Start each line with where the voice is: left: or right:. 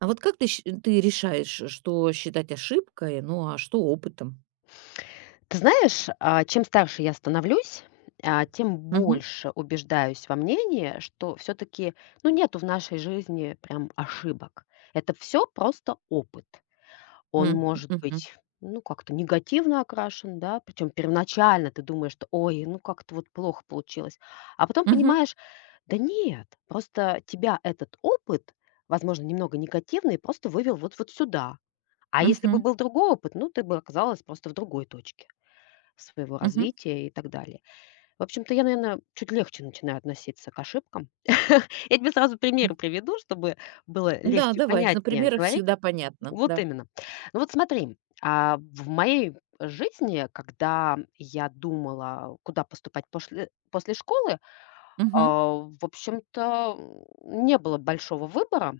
right: А вот как ты решаешь, что считать ошибкой, ну, а что опытом?
left: Ты знаешь, чем старше я становлюсь, тем
right: Мгм.
left: больше убеждаюсь во мнении, что все-таки, ну, нету в нашей жизни прям ошибок. Это все просто опыт. Он
right: М.
left: может
right: Мгм.
left: быть ну, как-то негативно окрашен, да, причем первоначально ты думаешь, что, ой, ну, как-то вот плохо получилось, а потом
right: Мгм.
left: понимаешь, да нет, просто тебя этот опыт, возможно, немного негативный, просто вывел вот сюда. А если бы
right: Мгм.
left: был другой опыт, ну, ты бы оказалась просто в другой точке своего
right: Мгм.
left: развития и так далее. В общем-то, я, наверное, чуть легче начинаю относиться к ошибкам. Я тебе сразу
right: М.
left: примеры приведу, чтобы было
right: Да,
left: легче,
right: давай. На
left: понятнее
right: примерах
left: говорить.
right: всегда понятно.
left: Вот
right: Да.
left: именно. Ну вот смотри, в моей жизни, когда я думала, куда поступать после школы,
right: Мгм.
left: в общем-то, не было большого выбора,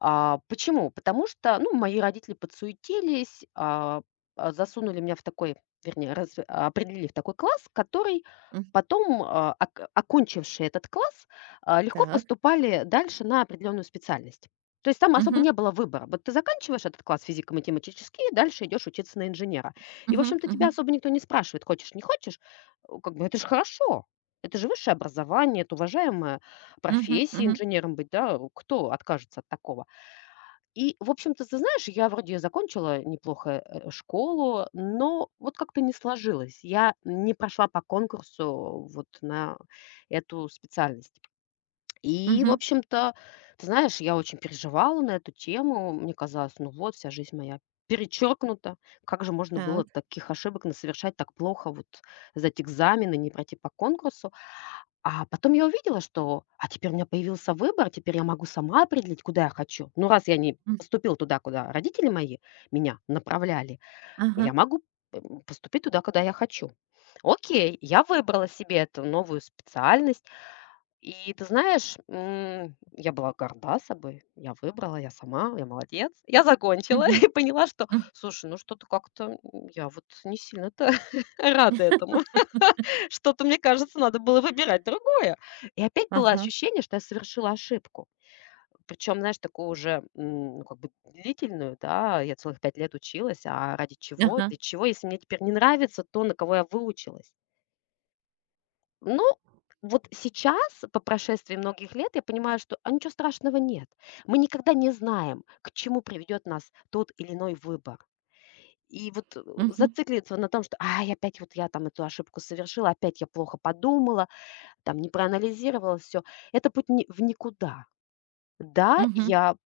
left: почему? Потому что, ну, мои родители подсуетились, засунули меня в такой, вернее, определили в такой класс, который
right: М.
left: потом, окончившие этот класс, легко
right: Так.
left: поступали дальше на определенную специальность. То есть там особо
right: Мгм.
left: не было выбора. Вот ты заканчиваешь этот класс физико-математический, дальше идешь учиться на инженера. И, в
right: Мгм.
left: общем-то, тебя
right: Мгм.
left: особо никто не спрашивает, хочешь, не хочешь. Как бы это же хорошо. Это же высшее образование, это уважаемая
right: Мгм.
left: профессия
right: Мгм.
left: инженером быть, да, кто откажется от такого? И, в общем-то, ты знаешь, я вроде закончила неплохо, школу, но вот как-то не сложилось. Я не прошла по конкурсу вот на эту специальность. И, в
right: Мгм.
left: общем-то, ты знаешь, я очень переживала на эту тему. Мне казалось, ну вот, вся жизнь моя перечеркнута. Как же можно
right: Так.
left: было таких ошибок совершать, так плохо вот сдать экзамены, не пройти по конкурсу? А потом я увидела, что, теперь у меня появился выбор, теперь я могу сама определить, куда я хочу. Ну, раз я не
right: М.
left: поступила туда, куда родители мои меня направляли, я
right: Ага.
left: могу поступить туда, куда я хочу. Окей, я выбрала себе эту новую специальность, и ты знаешь, я была горда собой, я выбрала, я сама, я молодец. Я закончила и
right: Мгм.
left: поняла, что,
right: М.
left: слушай, ну что-то как-то я вот не сильно-то рада этому. Что-то, мне кажется, надо было выбирать другое. И опять было
right: Ага.
left: ощущение, что я совершила ошибку. Причем, знаешь, такую уже, ну, как бы длительную, да, я целых 5 лет училась, а ради чего,
right: Ага.
left: для чего, если мне теперь не нравится то, на кого я выучилась. Ну, вот сейчас, по прошествии многих лет, я понимаю, что ничего страшного нет. Мы никогда не знаем, к чему приведет нас тот или иной выбор. И вот
right: Мгм.
left: зацикливаться на том, что ай, опять вот я там эту ошибку совершила, опять я плохо подумала, там не проанализировала все, это путь в никуда. Да,
right: Мгм.
left: я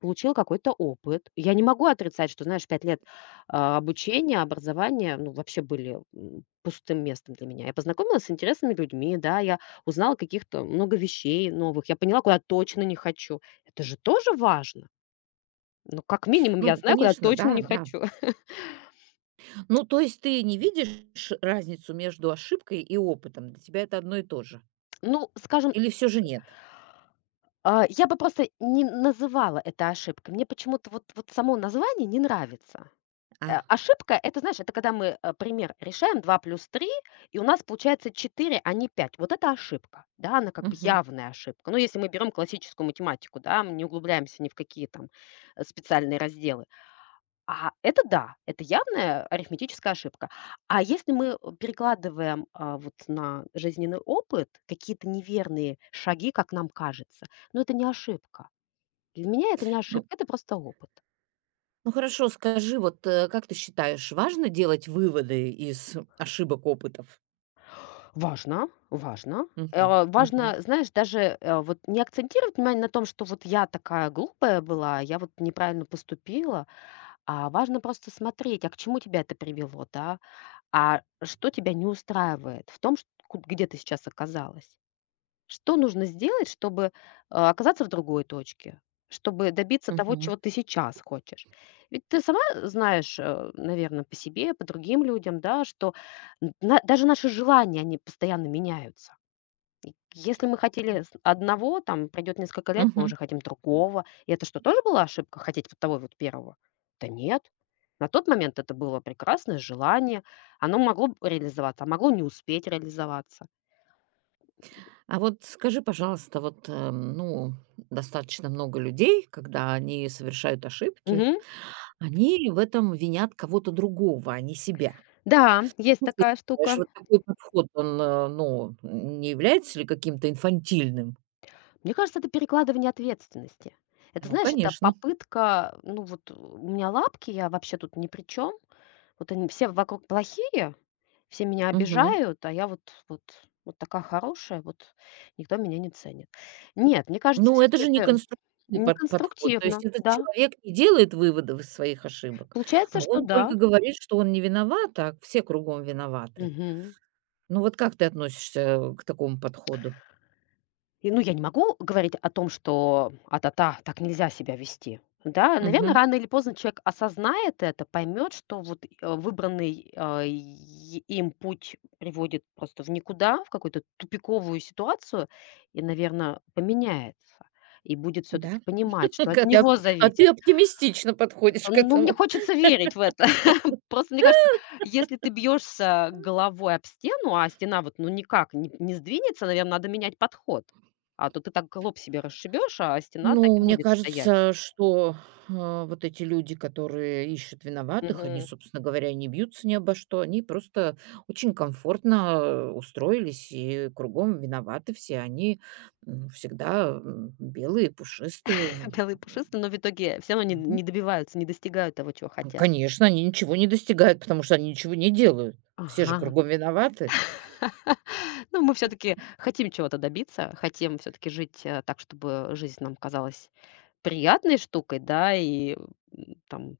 left: получил какой-то опыт. Я не могу отрицать, что, знаешь, 5 лет, обучения, образования, ну, вообще были, пустым местом для меня. Я познакомилась с интересными людьми, да, я узнала каких-то много вещей новых, я поняла, куда точно не хочу. Это же тоже важно. Ну, как минимум, я
right: Ну,
left: знаю, куда
right: конечно,
left: точно
right: да,
left: не
right: да.
left: хочу.
right: Ну, то есть ты не видишь разницу между ошибкой и опытом? Для тебя это одно и то же?
left: Ну, скажем,
right: Или все же нет?
left: я бы просто не называла это ошибкой. Мне почему-то вот само название не нравится.
right: А.
left: Ошибка — это, знаешь, это когда мы, пример решаем два плюс три, и у нас получается четыре, а не пять. Вот это ошибка, да, она как бы
right: Мгм.
left: явная ошибка. Ну, если мы берем классическую математику, да, мы не углубляемся ни в какие там, специальные разделы. А это да, это явная арифметическая ошибка. А если мы, перекладываем, вот на жизненный опыт какие-то неверные шаги, как нам кажется, ну, это не ошибка. Для меня это не
right: Ну
left: ошибка, это просто опыт.
right: Ну хорошо, скажи, вот, как ты считаешь, важно делать выводы из ошибок, опытов?
left: Важно, важно.
right: Мгм, мгм,
left: Важно, знаешь, даже, вот не акцентировать внимание на том, что вот я такая глупая была, я вот неправильно поступила, а важно просто смотреть, а к чему тебя это привело, да? А что тебя не устраивает в том, чт ку где ты сейчас оказалась? Что нужно сделать, чтобы, оказаться в другой точке? Чтобы добиться того, чего
right: мгм,
left: ты сейчас хочешь? Ведь ты сама знаешь, наверное, по себе, по другим людям, да, что н на даже наши желания, они постоянно меняются. Если мы хотели с одного, там пройдет несколько лет, мы
right: мгм.
left: уже хотим другого. И это что, тоже была ошибка — хотеть вот того вот первого? Да нет. На тот момент это было прекрасное желание. Оно могло б реализоваться, а могло не успеть реализоваться.
right: А вот скажи, пожалуйста, вот, ну, достаточно много людей, когда они совершают ошибки,
left: Мгм.
right: они в этом винят кого-то другого, а не себя.
left: Да, есть
right: Как ты
left: такая
right: считаешь,
left: штука.
right: вот такой подход, он, ну, не является ли каким-то инфантильным?
left: Мне кажется, это перекладывание ответственности. Это,
right: Ну,
left: знаешь, это
right: конечно.
left: попытка, ну вот у меня лапки, я вообще тут ни при чем. Вот они все вокруг плохие, все меня
right: Мгм.
left: обижают, а я вот, вот, вот такая хорошая, вот никто меня не ценит. Нет, мне кажется,
right: Ну, это
left: все-таки
right: же не
left: это
right: конструктивный подход. То
left: неконструктивно,
right: есть этот
left: да.
right: человек не делает выводов из своих ошибок,
left: Получается,
right: а
left: что
right: он
left: да.
right: только говорит, что он не виноват, а все кругом виноваты.
left: Мгм.
right: Ну, вот как ты относишься к такому подходу?
left: И, ну, я не могу говорить о том, что а-та-та, так нельзя себя вести. Да, наверное,
right: Мгм.
left: рано или поздно человек осознает это, поймет, что вот, выбранный, и им путь приводит просто в никуда, в какую-то тупиковую ситуацию и, наверное, поменяется. И будет все таки
right: Да?
left: понимать, что от
right: Как ты оп
left: него
right: а
left: зависит.
right: ты оптимистично подходишь к
left: Ну, мне
right: этому.
left: хочется верить в это. Просто мне кажется, если ты бьешься головой об стену, а стена вот ну никак не сдвинется, наверное, надо менять подход. А то ты так лоб себе расшибешь, а стена так
right: Ну,
left: и
right: мне
left: будет стоять.
right: кажется, что, вот эти люди, которые ищут виноватых, они,
left: Мгм.
right: собственно говоря, не бьются ни обо что. Они просто очень комфортно, устроились, и кругом виноваты все. Они, всегда, белые, пушистые.
left: Белые пушистые, но в итоге все равно не
right: М,
left: не
right: мгм.
left: добиваются, не достигают того, чего хотят.
right: Конечно, они ничего не достигают, потому что они ничего не делают. Все же
left: Ага.
right: кругом виноваты.
left: Ну, мы все таки хотим чего-то добиться, хотим все таки жить, так, чтобы жизнь нам казалась приятной штукой, да, и, там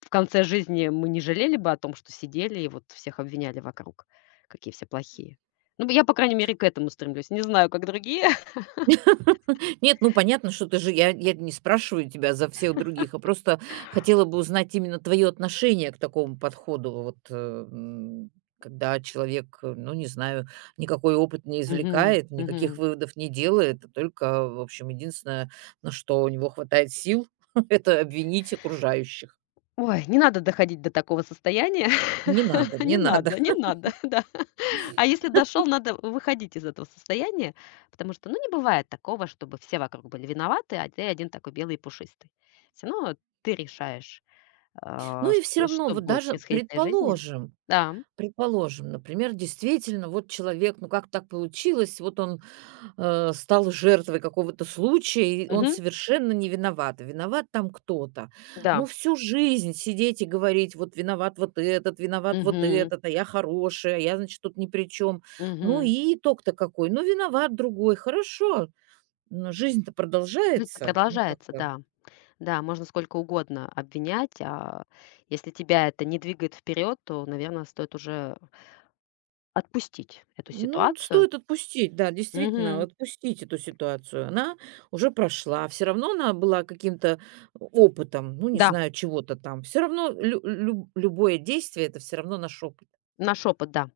left: в конце жизни мы не жалели бы о том, что сидели и вот всех обвиняли вокруг, какие все плохие. Ну, я, по крайней мере, к этому стремлюсь. Не знаю, как другие.
right: Нет, ну понятно, что ты же я не спрашиваю тебя за всех других, а просто хотела бы узнать именно твое отношение к такому подходу. Вот, когда человек, ну, не знаю, никакой опыт не
left: Мгм,
right: извлекает, никаких
left: мгм.
right: выводов не делает, а только, в общем, единственное, на что у него хватает сил, это обвинить окружающих.
left: Ой, не надо доходить до такого состояния.
right: Не надо,
left: Не
right: не надо.
left: надо, не надо, да. А если дошел, надо выходить из этого состояния, потому что, ну, не бывает такого, чтобы все вокруг были виноваты, а ты один такой белый и пушистый. Всё равно ты решаешь,
right: Ну и все
left: что
right: равно,
left: что
right: вот
left: будет
right: даже
left: происходить в твоей жизни.
right: предположим,
left: Да.
right: Предположим, например, действительно, вот человек, ну как так получилось, вот он, стал жертвой какого-то случая, и он
left: Мгм.
right: совершенно не виноват. Виноват там кто-то.
left: Да.
right: Ну всю жизнь сидеть и говорить: "Вот виноват вот
left: Мгм.
right: этот, а я хороший, а я, значит, тут ни при чём". Ну
left: Мгм.
right: и итог-то какой? Ну, виноват другой. Хорошо, но жизнь-то
left: То это
right: продолжается. Ну,
left: продолжается,
right: как-то.
left: да. Да, можно сколько угодно обвинять, а если тебя это не двигает вперед, то, наверное, стоит уже отпустить эту
right: Ну,
left: ситуацию.
right: стоит отпустить, да, действительно,
left: Мгм.
right: отпустить эту ситуацию. Она уже прошла. Все равно она была каким-то опытом, ну, не
left: Да,
right: знаю, чего-то там. Все равно любое действие это все равно наш опыт.
left: наш опыт, да.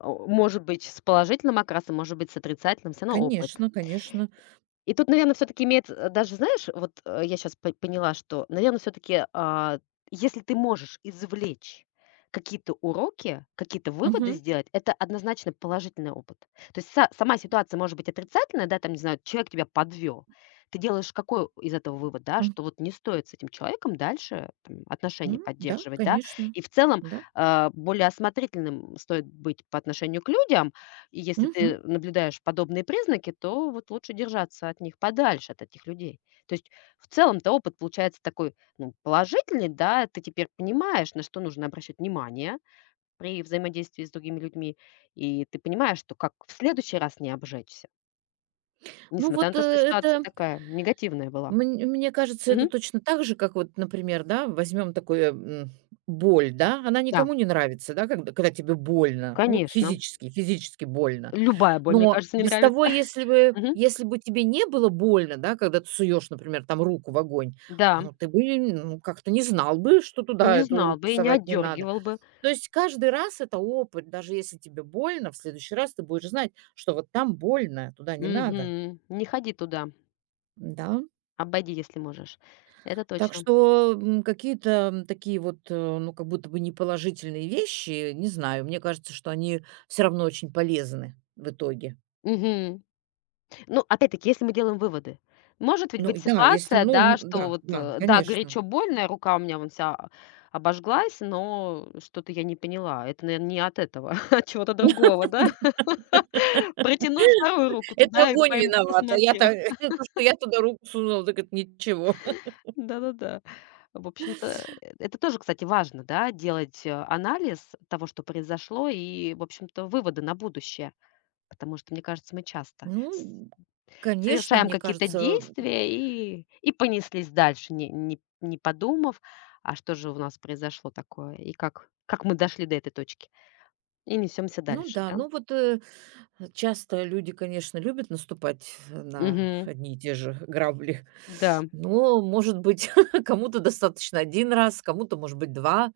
left: О, может быть, с положительным окрасом, может быть, с отрицательным, все равно опыт.
right: Конечно, конечно.
left: И тут, наверное, все таки имеет, даже, знаешь, вот, я сейчас поняла, что, наверное, все таки если ты можешь извлечь какие-то уроки, какие-то выводы
right: Мгм.
left: сделать, это однозначно положительный опыт. То есть са сама ситуация может быть отрицательная, да, там, не знаю, человек тебя подвёл. Ты делаешь какой из этого вывод, да,
right: М,
left: что вот не стоит с этим человеком дальше там отношения
right: Да,
left: поддерживать, да.
right: конечно.
left: И в целом,
right: Да.
left: более осмотрительным стоит быть по отношению к людям, и если ты
right: Мгм.
left: наблюдаешь подобные признаки, то вот лучше держаться от них подальше, от этих людей. То есть в целом-то опыт получается такой ну, положительный, да, ты теперь понимаешь, на что нужно обращать внимание при взаимодействии с другими людьми, и ты понимаешь, что как в следующий раз не обжечься,
right: Ну,
left: несмотря на
right: вот
left: то, что ситуация
right: это
left: такая негативная была.
right: Мн мне кажется, это
left: Мгм.
right: точно так же, как вот, например, да, возьмем такое, боль, да, она
left: Да,
right: никому не нравится, да, когда тебе больно, ну,
left: конечно.
right: физически больно.
left: Любая боль, мне
right: Но
left: кажется, не
right: без того,
left: нравится.
right: если бы
left: Мгм.
right: если бы тебе не было больно, да, когда ты суешь, например, там руку в огонь,
left: Да,
right: ну, ты бы, ну, как-то не знал бы, что туда
left: не
right: эту
left: знал
right: руку
left: бы и не
right: совать не надо.
left: отдергивал бы.
right: То есть каждый раз это опыт. Даже если тебе больно, в следующий раз ты будешь знать, что вот там больно, туда не надо.
left: Мгм. Не ходи туда.
right: Да.
left: Обойди, если можешь. Это
right: Так
left: точно.
right: что, какие-то, такие вот, ну, как будто бы неположительные вещи, не знаю, мне кажется, что они все равно очень полезны в итоге.
left: Мгм. Ну, опять-таки, если мы делаем выводы. Может ведь
right: Ну
left: быть
right: и да, если,
left: ситуация,
right: ну,
left: да, что
right: да,
left: вот,
right: да,
left: да,
right: конечно.
left: горячо, больно, рука у меня вон вся о обожглась, но что-то я не поняла. Это, наверное, не от этого, от чего-то другого, да? Протяну и вторую руку
right: Это
left: туда и
right: огонь
left: пойм
right: виноват, а
left: посмотрю.
right: я-то то, что я туда руку сунула, так это ничего.
left: Да-да-да. В общем-то, это тоже, кстати, важно, да, делать, анализ того, что произошло, и, в общем-то, выводы на будущее. Потому что, мне кажется, мы часто
right: Ну, конечно,
left: совершаем
right: мне
left: какие-то
right: кажется.
left: действия и понеслись дальше, не подумав, а что же у нас произошло такое и как мы дошли до этой точки. И несемся
right: Ну
left: дальше,
right: да,
left: да?
right: ну вот, часто люди, конечно, любят наступать на
left: Мгм.
right: одни и те же грабли,
left: Да.
right: но, может быть, кому-то достаточно один раз, кому-то, может быть, 2,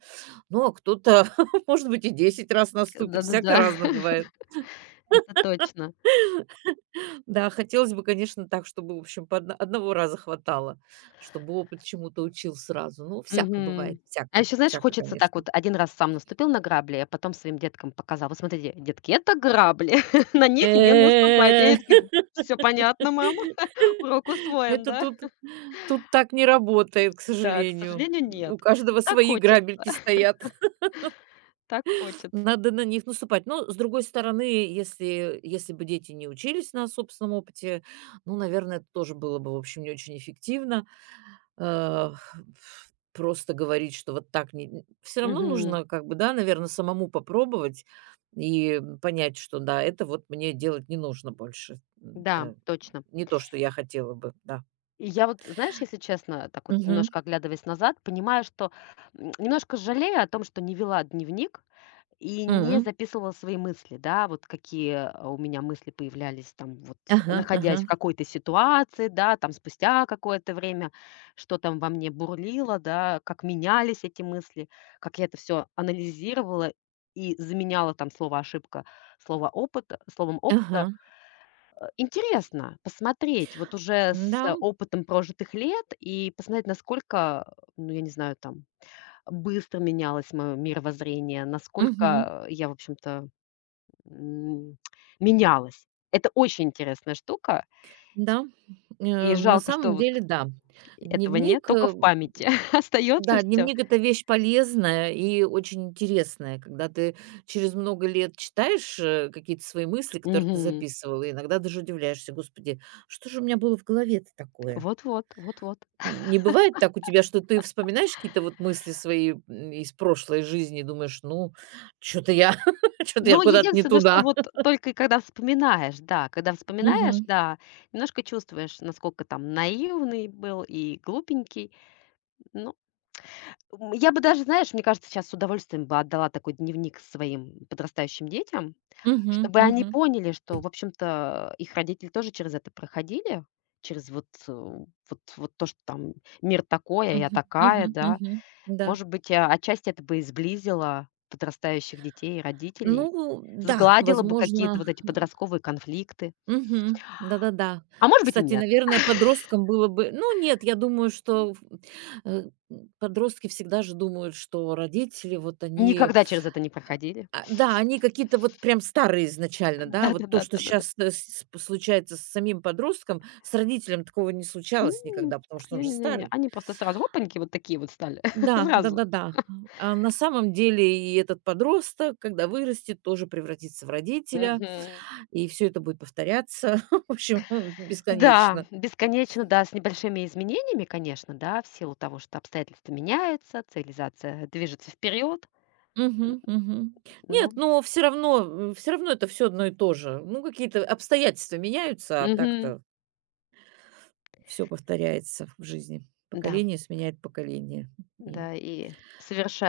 right: ну, а кто-то, может быть, и 10 раз наступит, всяко
left: Да-да-да.
right: разно бывает.
left: Это точно.
right: Да, хотелось бы, конечно, так, чтобы, в общем, по одного раза хватало, чтобы опыт чему-то учил сразу. Ну, всяко
left: Мгм.
right: бывает,
left: А
right: всяко,
left: еще, знаешь,
right: всяко,
left: хочется так
right: конечно.
left: вот: один раз сам наступил на грабли, а потом своим деткам показал: «Вот смотрите, детки, это грабли, на них не наступайте». И они такие: «Всё понятно, мам, урок усвоен,
right: это
left: да?»
right: тут Тут так не работает, к
left: Да, к
right: сожалению.
left: сожалению, нет.
right: У каждого
left: Так
right: свои
left: хочется,
right: грабельки стоят.
left: так хочется.
right: Надо на них наступать. Но, с другой стороны, если бы дети не учились на собственном опыте, ну, наверное, это тоже было бы, в общем, не очень эффективно. Э, Просто говорить, что вот так не. Все равно
left: Мгм.
right: нужно, как бы, да, наверное, самому попробовать и понять, что да, это вот мне делать не нужно больше. М,
left: Да,
right: да.
left: точно.
right: Не то, что я хотела бы, да.
left: И я вот, знаешь, если честно, так вот
right: Мгм.
left: немножко оглядываясь назад, понимаю, что немножко жалею о том, что не вела дневник и не
right: Мгм.
left: записывала свои мысли, да, вот какие у меня мысли появлялись там вот,
right: Ага, ага.
left: находясь в какой-то ситуации, да, там спустя какое-то время, что там во мне бурлило, да, как менялись эти мысли, как я это все анализировала и заменяла там слово ошибка слово опыта, словом
right: Ага,
left: опыта, интересно посмотреть вот уже с
right: да,
left: опытом прожитых лет и посмотреть, насколько, ну, я не знаю, там, быстро менялось моё мировоззрение,
right: мгм,
left: насколько я, в общем-то, м, менялась. Это очень интересная штука,
right: да.
left: и
right: На
left: жалко, что
right: самом
left: вот
right: деле, да.
left: этого нет,
right: Дневник,
left: только
right: э,
left: в памяти остается
right: да,
left: всё.
right: дневник — это вещь полезная и очень интересная, когда ты через много лет читаешь, какие-то свои мысли, которые ты записывал, и иногда даже удивляешься: "Господи, что же у меня было в голове-то такое?"
left: Вот-вот, вот-вот.
right: Не бывает так у тебя, что ты вспоминаешь какие-то вот мысли свои, из прошлой жизни, и думаешь: "Ну, что то я что то я
left: Ну,
right: куда-то не
left: единственное, что
right: туда".
left: вот только когда вспоминаешь,
right: Мгм,
left: да, немножко чувствуешь, насколько там наивный был и глупенький. Ну, я бы даже, знаешь, мне кажется, сейчас с удовольствием бы отдала такой дневник своим подрастающим детям,
right: мгм,
left: чтобы они
right: мгм.
left: поняли, что, в общем-то, их родители тоже через это проходили, через вот то, что там мир такой, а я
right: Мгм,
left: такая,
right: мгм,
left: да.
right: мгм. Да.
left: Может быть, отчасти это бы и сблизило подрастающих детей и родителей,
right: Ну да,
left: сгладило бы какие-то
right: возможно.
left: вот эти подростковые конфликты.
right: Мгм. Да-да-да.
left: А может быть и
right: Кстати,
left: нет,
right: наверное, подросткам было бы, ну нет, я думаю, что подростки всегда же думают, что родители, вот они,
left: никогда через это не проходили.
right: да, они какие-то вот прям старые изначально, да. Вот то,
left: Да-да-да,
right: что
left: да-да-да.
right: сейчас случается с самим подростком, с родителем такого не случалось
left: М,
right: никогда, потому что он же
left: Не-не-не-не,
right: старый.
left: они просто сразу опаньки вот такие вот стали,
right: Да,
left: сразу.
right: да-да-да. А на самом деле и этот подросток, когда вырастет, тоже превратится в родителя,
left: Мгм.
right: и все это будет повторяться, в общем,
left: Да,
right: бесконечно.
left: бесконечно, да, с небольшими изменениями, конечно, да, в силу того, что обстоятельства меняются, цивилизация движется вперед,
right: Мгм, мгм.
left: но.
right: Нет, но все равно это все одно и то же. Ну, какие-то обстоятельства меняются, а
left: Мгм.
right: так-то все повторяется в жизни.
left: Да,
right: Поколение сменяет поколение. И
left: да, и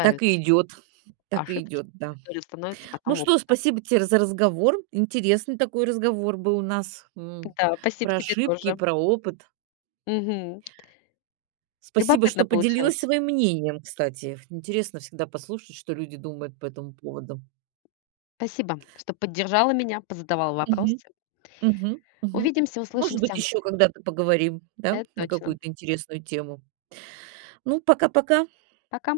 right: так и идет. Так и
left: ошибки,
right: идет, да.
left: которые становятся
right: Ну
left: потом
right: что,
left: опытом.
right: спасибо тебе за разговор. Интересный такой разговор был у нас,
left: Да, спасибо
right: про
left: тебе
right: ошибки и
left: тоже.
right: про опыт.
left: Мгм.
right: Спасибо,
left: Любопытно
right: что поделилась
left: получилось.
right: своим мнением, кстати. Интересно всегда послушать, что люди думают по этому поводу.
left: Спасибо, что поддержала меня, позадавала
right: Мгм.
left: вопросы.
right: Мгм. Мгм.
left: Увидимся,
right: Может быть,
left: услышимся.
right: еще когда-то поговорим, да,
left: Это
right: на
left: точно.
right: какую-то интересную тему. Ну, пока-пока.
left: Пока.